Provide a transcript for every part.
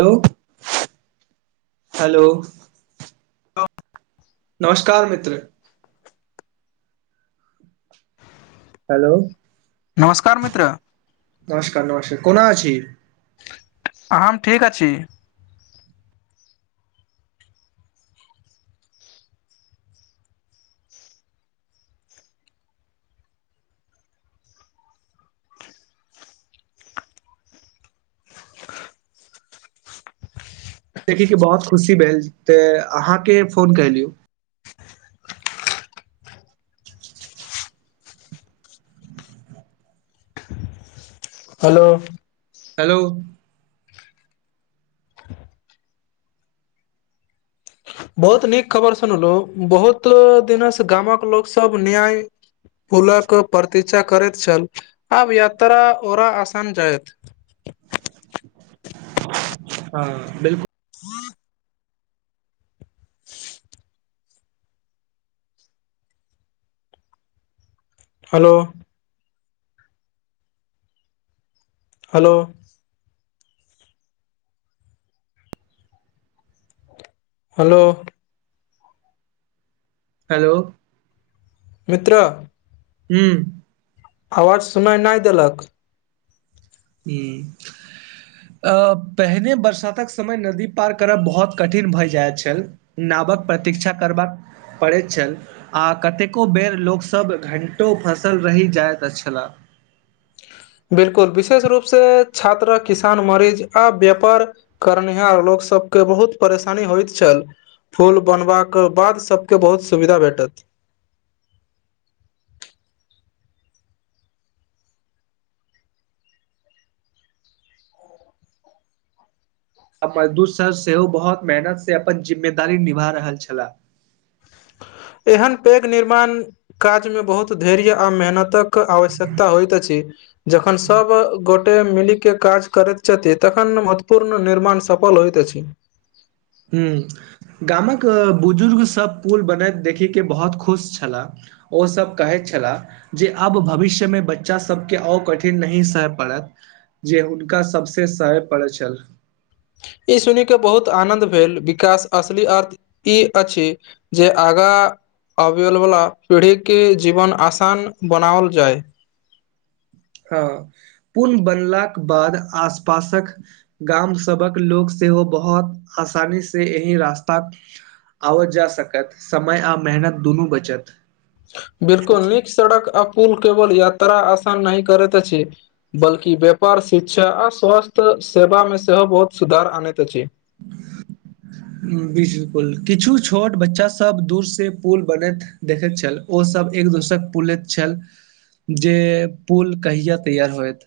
Hello hello [unintelligible] नमस्कार मित्र hello नमस्कार मित्र नमस्कार नमस्कार कोना अछी अहम ठीक अछि। देखीे के बहुत ख़ुशी भेल ते अहाँ के फोन कलियू। हलो हेलो बहुत नीक खबर सुनलहु बहुत दिनसँ गामक लोकसभ न्याय पुलक प्रतिक्षा करैत छल आब यात्रा ओरा आसान जायत ह बिल्कुल [inaudible] [inaudible] हलो हलो हलो हेलो मित्रा हम्म आवाज सुनाय नय देलक हम्म अ पहिने बरसातक समय नदी पार करब बहुत कठिन भऽ जाय छल नाबक प्रतीक्षा करबाक पड़ै छल आ कतेको बेर लोकसभ घण्टो फँसल रहि जाइत अछलाह बिलकुल विशेष रूप से छात्रा किसान मरीज आ व्यापार कारनिहार लोक सब के बहुत परेशानी होइत छल फूल बनबाक बाद सबके बहुत सुविधा भेटत आ मजदूर सर सेहो बहुत मेहनत से अपन जिम्मेदारी निभा रहल छलाह एहन पैग निर्माण काज मे बहुत धैर्य आ मेहनतक आवश्यकता होइत अछि जखन सब गोटे मिलीके काज करैत छथिन तखन महत्वपूर्ण निर्माण सफल होइत अछि हम्म गामक बुजुर्ग सब पुल बनैत देखी के बहुत खुश छला ओ सब कहै छला जे आब भविष्य मे बच्चा सबके अ कठिन नय सहै पड़त जे हुनका सभसँ सहय पड़ै छल ई सुनि के बहुत आनंद भेल विकास असली अर्थ ई अछि जे आगा आबैल वला पीढ़ीके जीवन आसान बनाओल जाय ह पूल बनलाक बाद आस पासक गाम सबक लोक सेहो बहुत आसानी से एहि रास्ता आबय जा सकत समय आ मेहनत दुनू बचत बिलकुल नीक सड़क आ पुल केवल यात्रा आसान नहि करैत अछि बल्कि व्यापार शिक्षा आ स्वस्थ सेवा मे सेहो बहुत सुधार आनैत अछि। हम्म बिलकुल किछु छोट बच्चा सब दूर से पुल बनैत देखैत छल ओसभ एक दोसरे पुलैत छल जे पुल कहियाँ तैयार होइत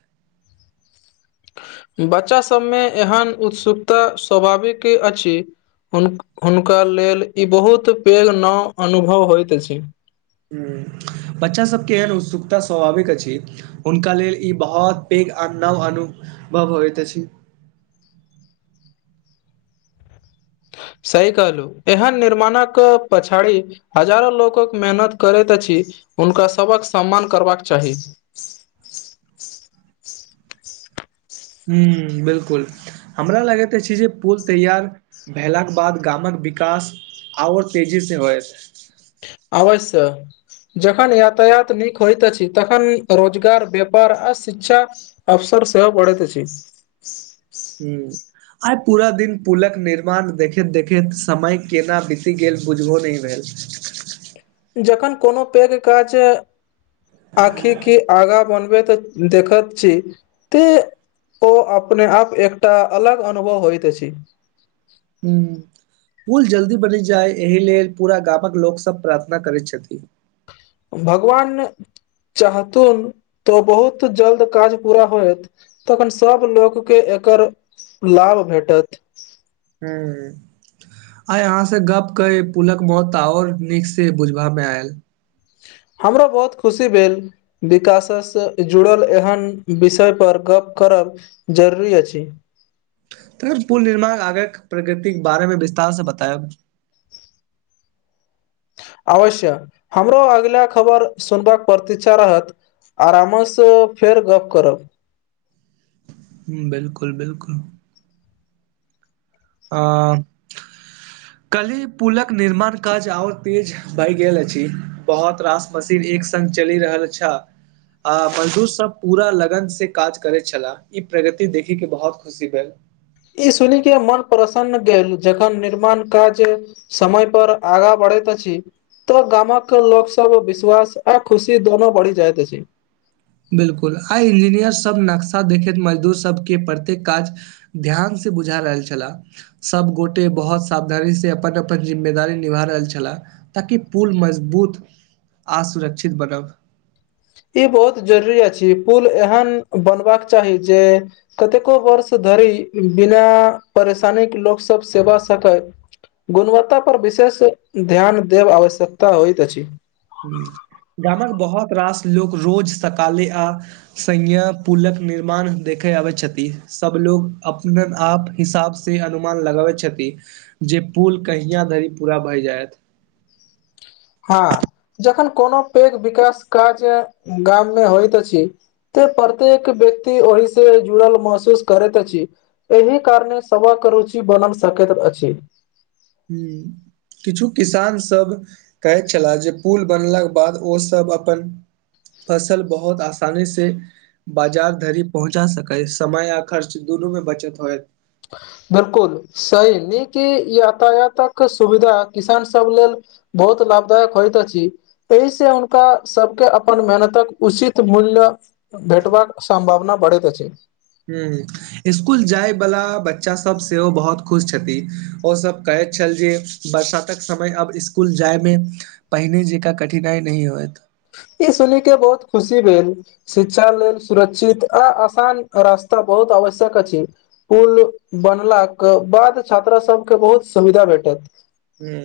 बच्चा सभमे एहन उत्सुकता स्वाभाविक अछि। हुन हुनका लेल ई बहुत पैघ नाव अनुभव होयत छै हम्म बच्चा सबके एहन उत्सुकता स्वाभाविक अछि। हुनका लेल ई बहुत पैघ अनव अनुभव होइत अछि सही कहलू एहन निर्माणक पछाड़ी। हजारो लोकक मेहनत करैत अछि हुनका सभक सम्मान करबाक चाही। हूँ बिलकुल हमरा लागैत अछि जे पुल तैयार भेलाक बाद गामक विकास। आओर तेजी से होइत अवश्य। जखन यातायात नीक होइत अछि तखन रोजगार व्यापार आ शिक्षा। अवसर सेहो बढ़ैत अछि हूँ आइ पूरा दिन पुलक निर्माण देखैत देखैत समय केना बीति गेल बुझबो नहि भेल। [unintelligible] जखन कोनो पैघ काज आखिक की आगा बनबै तऽ। देखत छी त ओ अपने आप एकटा अलग अनुभव होइत अछि हूँ पुल जल्दी बनि जाय एहि लेल पूरा गामक लोकसभ प्रार्थना करैत छथि भगवान चाहथुन तो बहुत जल्द काज पूरा होयत। तखन सभ लोकके एकर लाभ भेटत। हूँ आय अहाँ से गप कऽ पुलक मौत तऽ और नीक से बुझबा मे आयल हमरो बहुत खुशी भेल विकाससँ जुड़ल एहन विषय पर गप करब। जरूरी अछि। तखन पुल निर्माण आग प्रकृतिक के बारे मे विस्तार से बतायब अवश्य हमरो अगिला खबर सुनबाक पतिक्षा रहत आरामसँ फेर गप करब। बिल्कुल बिल्कुल हाँ [unintelligible] कली पुलक निर्माण काज अओर तेज भय गेल अछि बहुत रास मशीन एक सग चलि रहल अछि आ मजदूर सब पूरा लगन से काज करै छलाह इ प्रगति देखे के बहुत खुशी भेल ई सुन के मन प्रसन्न भेल जखन निर्माण काज समय पर आगाँ बढ़ैतैत अछि तऽ गामक लोक सब के विश्वास आ खुशी दोनो बढ़ी जाइत अछि। बिलकुल आइ इंजीनियर सब नक्शा देखैत मजदूर सबके प्रत्येक काज ध्यानसँ बुझा रहल छलाह सब गोटे बहुत सावधानी से अपन अपन जिम्मेदारी निभा रहल छलाह ताकि पुल मजबूत आ सुरक्षित बनब ई बहुत जरूरी अछि पूल एहन बनबाका चाही जे कतेको वर्ष धरि बिना परेशानीके लोकसब सेबा सेवा क सकय गुणवत्ता परर विशेष ध्यान देब आवश्यकता होइत अछि। गामक बहुत रास लोक रोज सकाले आ। संय्ञा पूलक निर्माण देखय आबैत छथि सभलोग अपन आप हिसाबसँ से अनुमान लगाबै छथि जे पुल कहिय धरि पूरा भए जायत हँ जखन कोनो पैघ विकास काज गाममे होयत अछि। त प्रत्येक व्यक्ति ओहि सजुड़ल महसूस करैत अछि। एहि कारणे सवक रुचि बनाल सकैत अछि जी किछु किसान सब कहैत छलाह जे पुल बनलाक बाद ओसभ अपन फसल बहुत आसानी सँ बाजार धरि पहुँचा सकत समय आ खर्च दुनूमे बचत होयत बिलकुल सहहि नीक यातायातक सुविधा किसान सब लेल। बहुत लाभदायक होइत अछि एहि से हुनका सबके अपन मेहनतक उचित मूल्य, भेटबाक संभावना बढ़ैत अछि जी स्कुल जाय वाला बच्चा सब सेहो बहुत खुश छथि ओ सब कहैत छल जे बरसातक समय आब इसकुल जाइमे पहिने जकाँ कठिनाइ नहि होयत ई सुन के बहुत खुशी भेल शिक्षा लेल सुरक्षित आ आसान रास्ता बहुत आवश्यक अछि पुल बनलाक के बाद छात्रा सबके बहुत सुविधा भेटत ह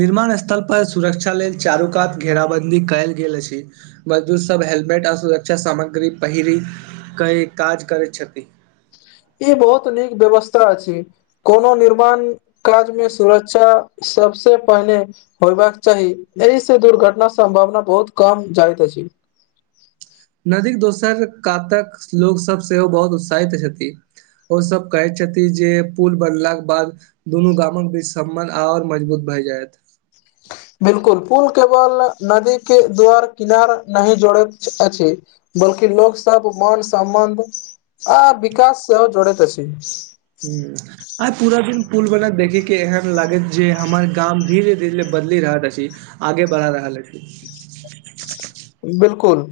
निर्माण स्थल पर सुरक्षा लेल चारु कात घेराबंन्दी कयल गेल अछि मजदूर सब हेलमेट आ सुरक्षा सामग्री पहिर क काज करैत छथि ई बहुत नीक व्यवस्था अछी कोनो निर्माण काज मे सुरक्षा सबसे पहिने होयबाक चाही एहिसँ दुर्घटना सम्भावना बहुत कमभ जाइत अछि नदीक दोसर कातक लोकोसभ सेहो बहुत उत्साहित हेथि ओ सब कहे छथि जे पुल बनलाके बाद दुनू गामक बीच सम्बन्ध आओर मजबूत भए जायत [unintelligible] बिलकुल पुल केवल नदी के द्वार किनार नहि जोड़ैत अछि बल्कि लोक सब मान सम्मान आ विकास सेहो जोड़ैत अछि हू आइ पूरा दिन पुल बनैत देखे के एहन लागैत जे हमर गाम धीरे धीरे बदली रहलैत अछि आगे बढ़ा रहल अछि बिल्कुल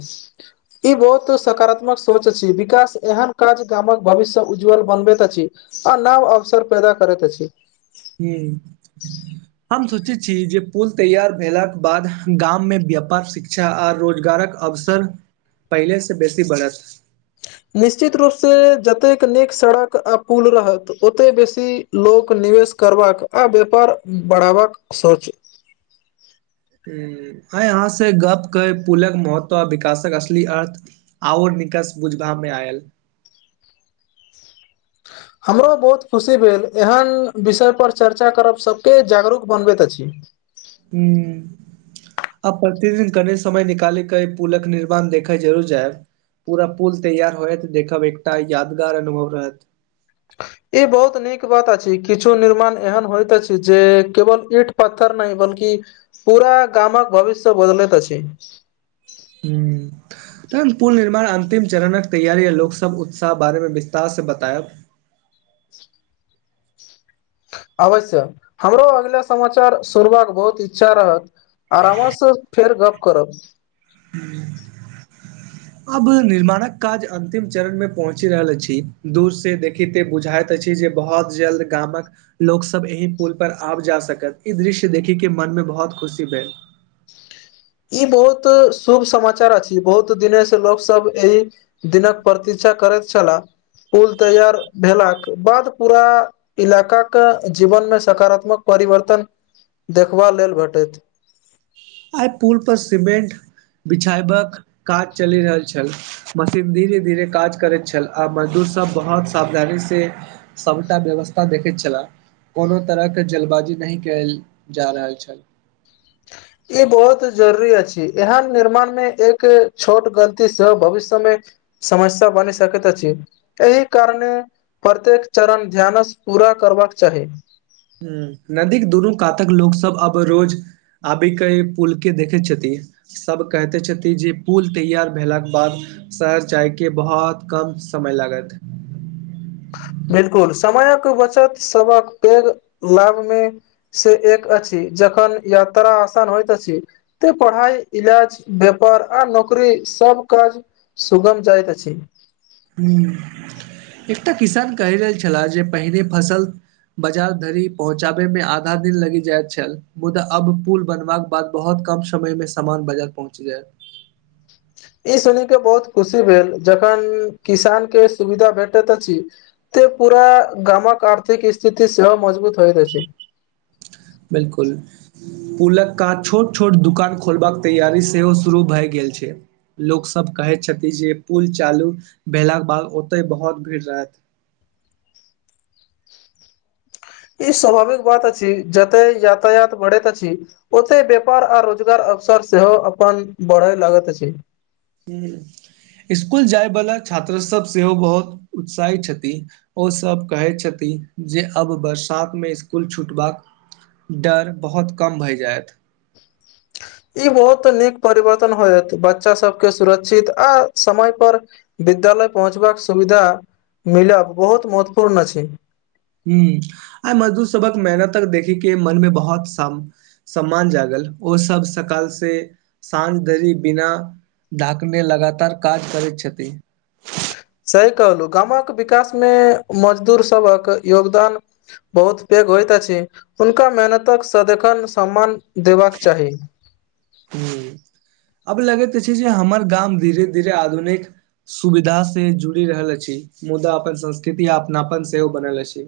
ई बहुत सकारात्मक सोच अछि विकास एहन काज गामक भविष्य से उज्जवल बनबैत अछि स नव अवसर पैदा करैत अछि की हम सोचे छी जे पुल तैयार भेला के बाद गाम में व्यापार शिक क्षा आ रोजगारक अवसर पहिले सँ बेसी बढ़त निश्चित रूप से जतेक नीक सड़क आ पुल रहत ओते बेसी लोक निवेश करबाक आ व्यापार बढ़ावा क सोच हूं आय अहाँ से गपके पुलक महत्व आ विकासक असली अर्थ आओर निकास बुझबा मे आयल हमरो बहुत खुशी भेल एहन विषय पर चर्चा करब सबके जागरूक बनबैत अछि हूँ आब प्रतिदिन कने समय निकालैके पुलक निर्माण देखै जरूर जायब पुरा पुल तैयार होयत देखब एकटा यादगार अनुभव रहैत ई बहुत नीक बात अछि किछु निर्माण एहन होइत अछि जे केवल ईठ पत्थर नहि बल्कि पूरा गामक भविष्य बदलैत अछि हूँ तुरन्त पुल निर्माण अंतिम चरणक तैयारी आ लोक सब उत्साह बारे मे विस्तार से बतायब अवश्य हमरो अगिला समाचार सुनबाक बहुत इच्छा रहत आराम सँ फेर गप करब [inaudible] अब निर्माणक काज अंतिम चरण मे पहुँच रहल छी दूर से देखते बुझाइत अछि जे बहुत जल्द गामक लोक सब एहि पुल पर आब जा सकत इस दृश्य देखी के मन मे बहुत खुशी भेल ई बहुत शुभ समाचार अछि बहुत दिने से लोक सब एहि दिनक प्रतीक्षा करैत छलाह पुल तैयार भेलाक बाद पूरा इलाका के जीवन मे सकारात्मक परिवर्तन देखबा लेल भेटैत आइ पुल पर सीमेंट बिछायबाक काज चलि रहल छल मशीन धीरे धीरे काज करैत छल आ मजदूर सब बहुत सावधानी से सबटा व्यवस्था देखै छला कोनो तरहके जल्बाजी नहि कयल जा रहल छल [inaudible] ई बहुत जरूरी अछि एहन निर्माण मे एक छोट गलती से भविष्य मे समस्या बनि सकैत अछि एहि कारणे प्रत्येक चरण ध्यानस पूरा करबाक चाही हूं नदीे दुनू कातक लोको सब अब रोज आबी के पुल के देखै छथि सब कहते छथिन जे पुल तैयार भेलाक बाद शहर जाइके बहुत कम समय लागत। बिल्कुल समयक बचत सभक पैघ लाभ मे से एक अछि जखन यात्रा आसान होइत अछि ते पढ़ाइ इलाज व्यापार आ नौकरी सब काज सुगम जायत अछि हूँ एकटा किसान कहि रहल छलाह जे पहिने फसल बाजार धरि पहुँचाबै मे आधा दिन लगि जाय छल। मुदा अब पुल बनव के बाद बहुत कम समय में सामान बाजार पहुँच गैल ई सुन के बहुत खुशी भेल जखन किसान के सुविधा भेटैत अछि ते पूरा गामक आर्थिक स्थित सेहो मजबूत होइत अ छै बिलकुल। पुलक कात छोट छोट दुकान खोलबाक तैयारी सेहो शुरू भए गेल छै। लोक सब कहे छथिन जे पुल चालू भेला के बाद ओते बहुत भीड़ रहत ई स्वाभाविक बात अछि जते यातायात बढ़ैत अछि ओते व्यापार आ रोजगार अवसर सेहो अपन बढ़य लगैत अछि। ह इसकुल जाय बलाा छात्र सब सेहो बहुत उत्साहित छथि ओसभ कहै छथिन जे अब बरसात मे इसकुल छूटबाक- डर बहुत कम भए जायत ई बहुत नीक परिवर्तन होयत बच्चा सबके सुरक्षित आ समय पर विद्यालय पहुँचबाक सुविधा मिल बहुत महत्वपूर्ण अछै। ह आइे मजदूर सबक मेहनत तक देखे के मनमे बहुत श- सम्मान जागल ओसभ सकाल सँ। साँझ धरि बिना ढाकने लगातार काज करैत छथि। सही कहलहुँ गामक विकास मे मजदूर सभक योगदान बहुत पैघ होइत अछि हुनका मेहनतक सदखन सम्मान देबाक चाही। ह अब लगैत अछै जे हमर गाम धीरे धीरे आधुनिक- सुविधा से जुड़ि रहल अछि मुदा अपन संस्कृति अपनापन सेहो बनल अछि।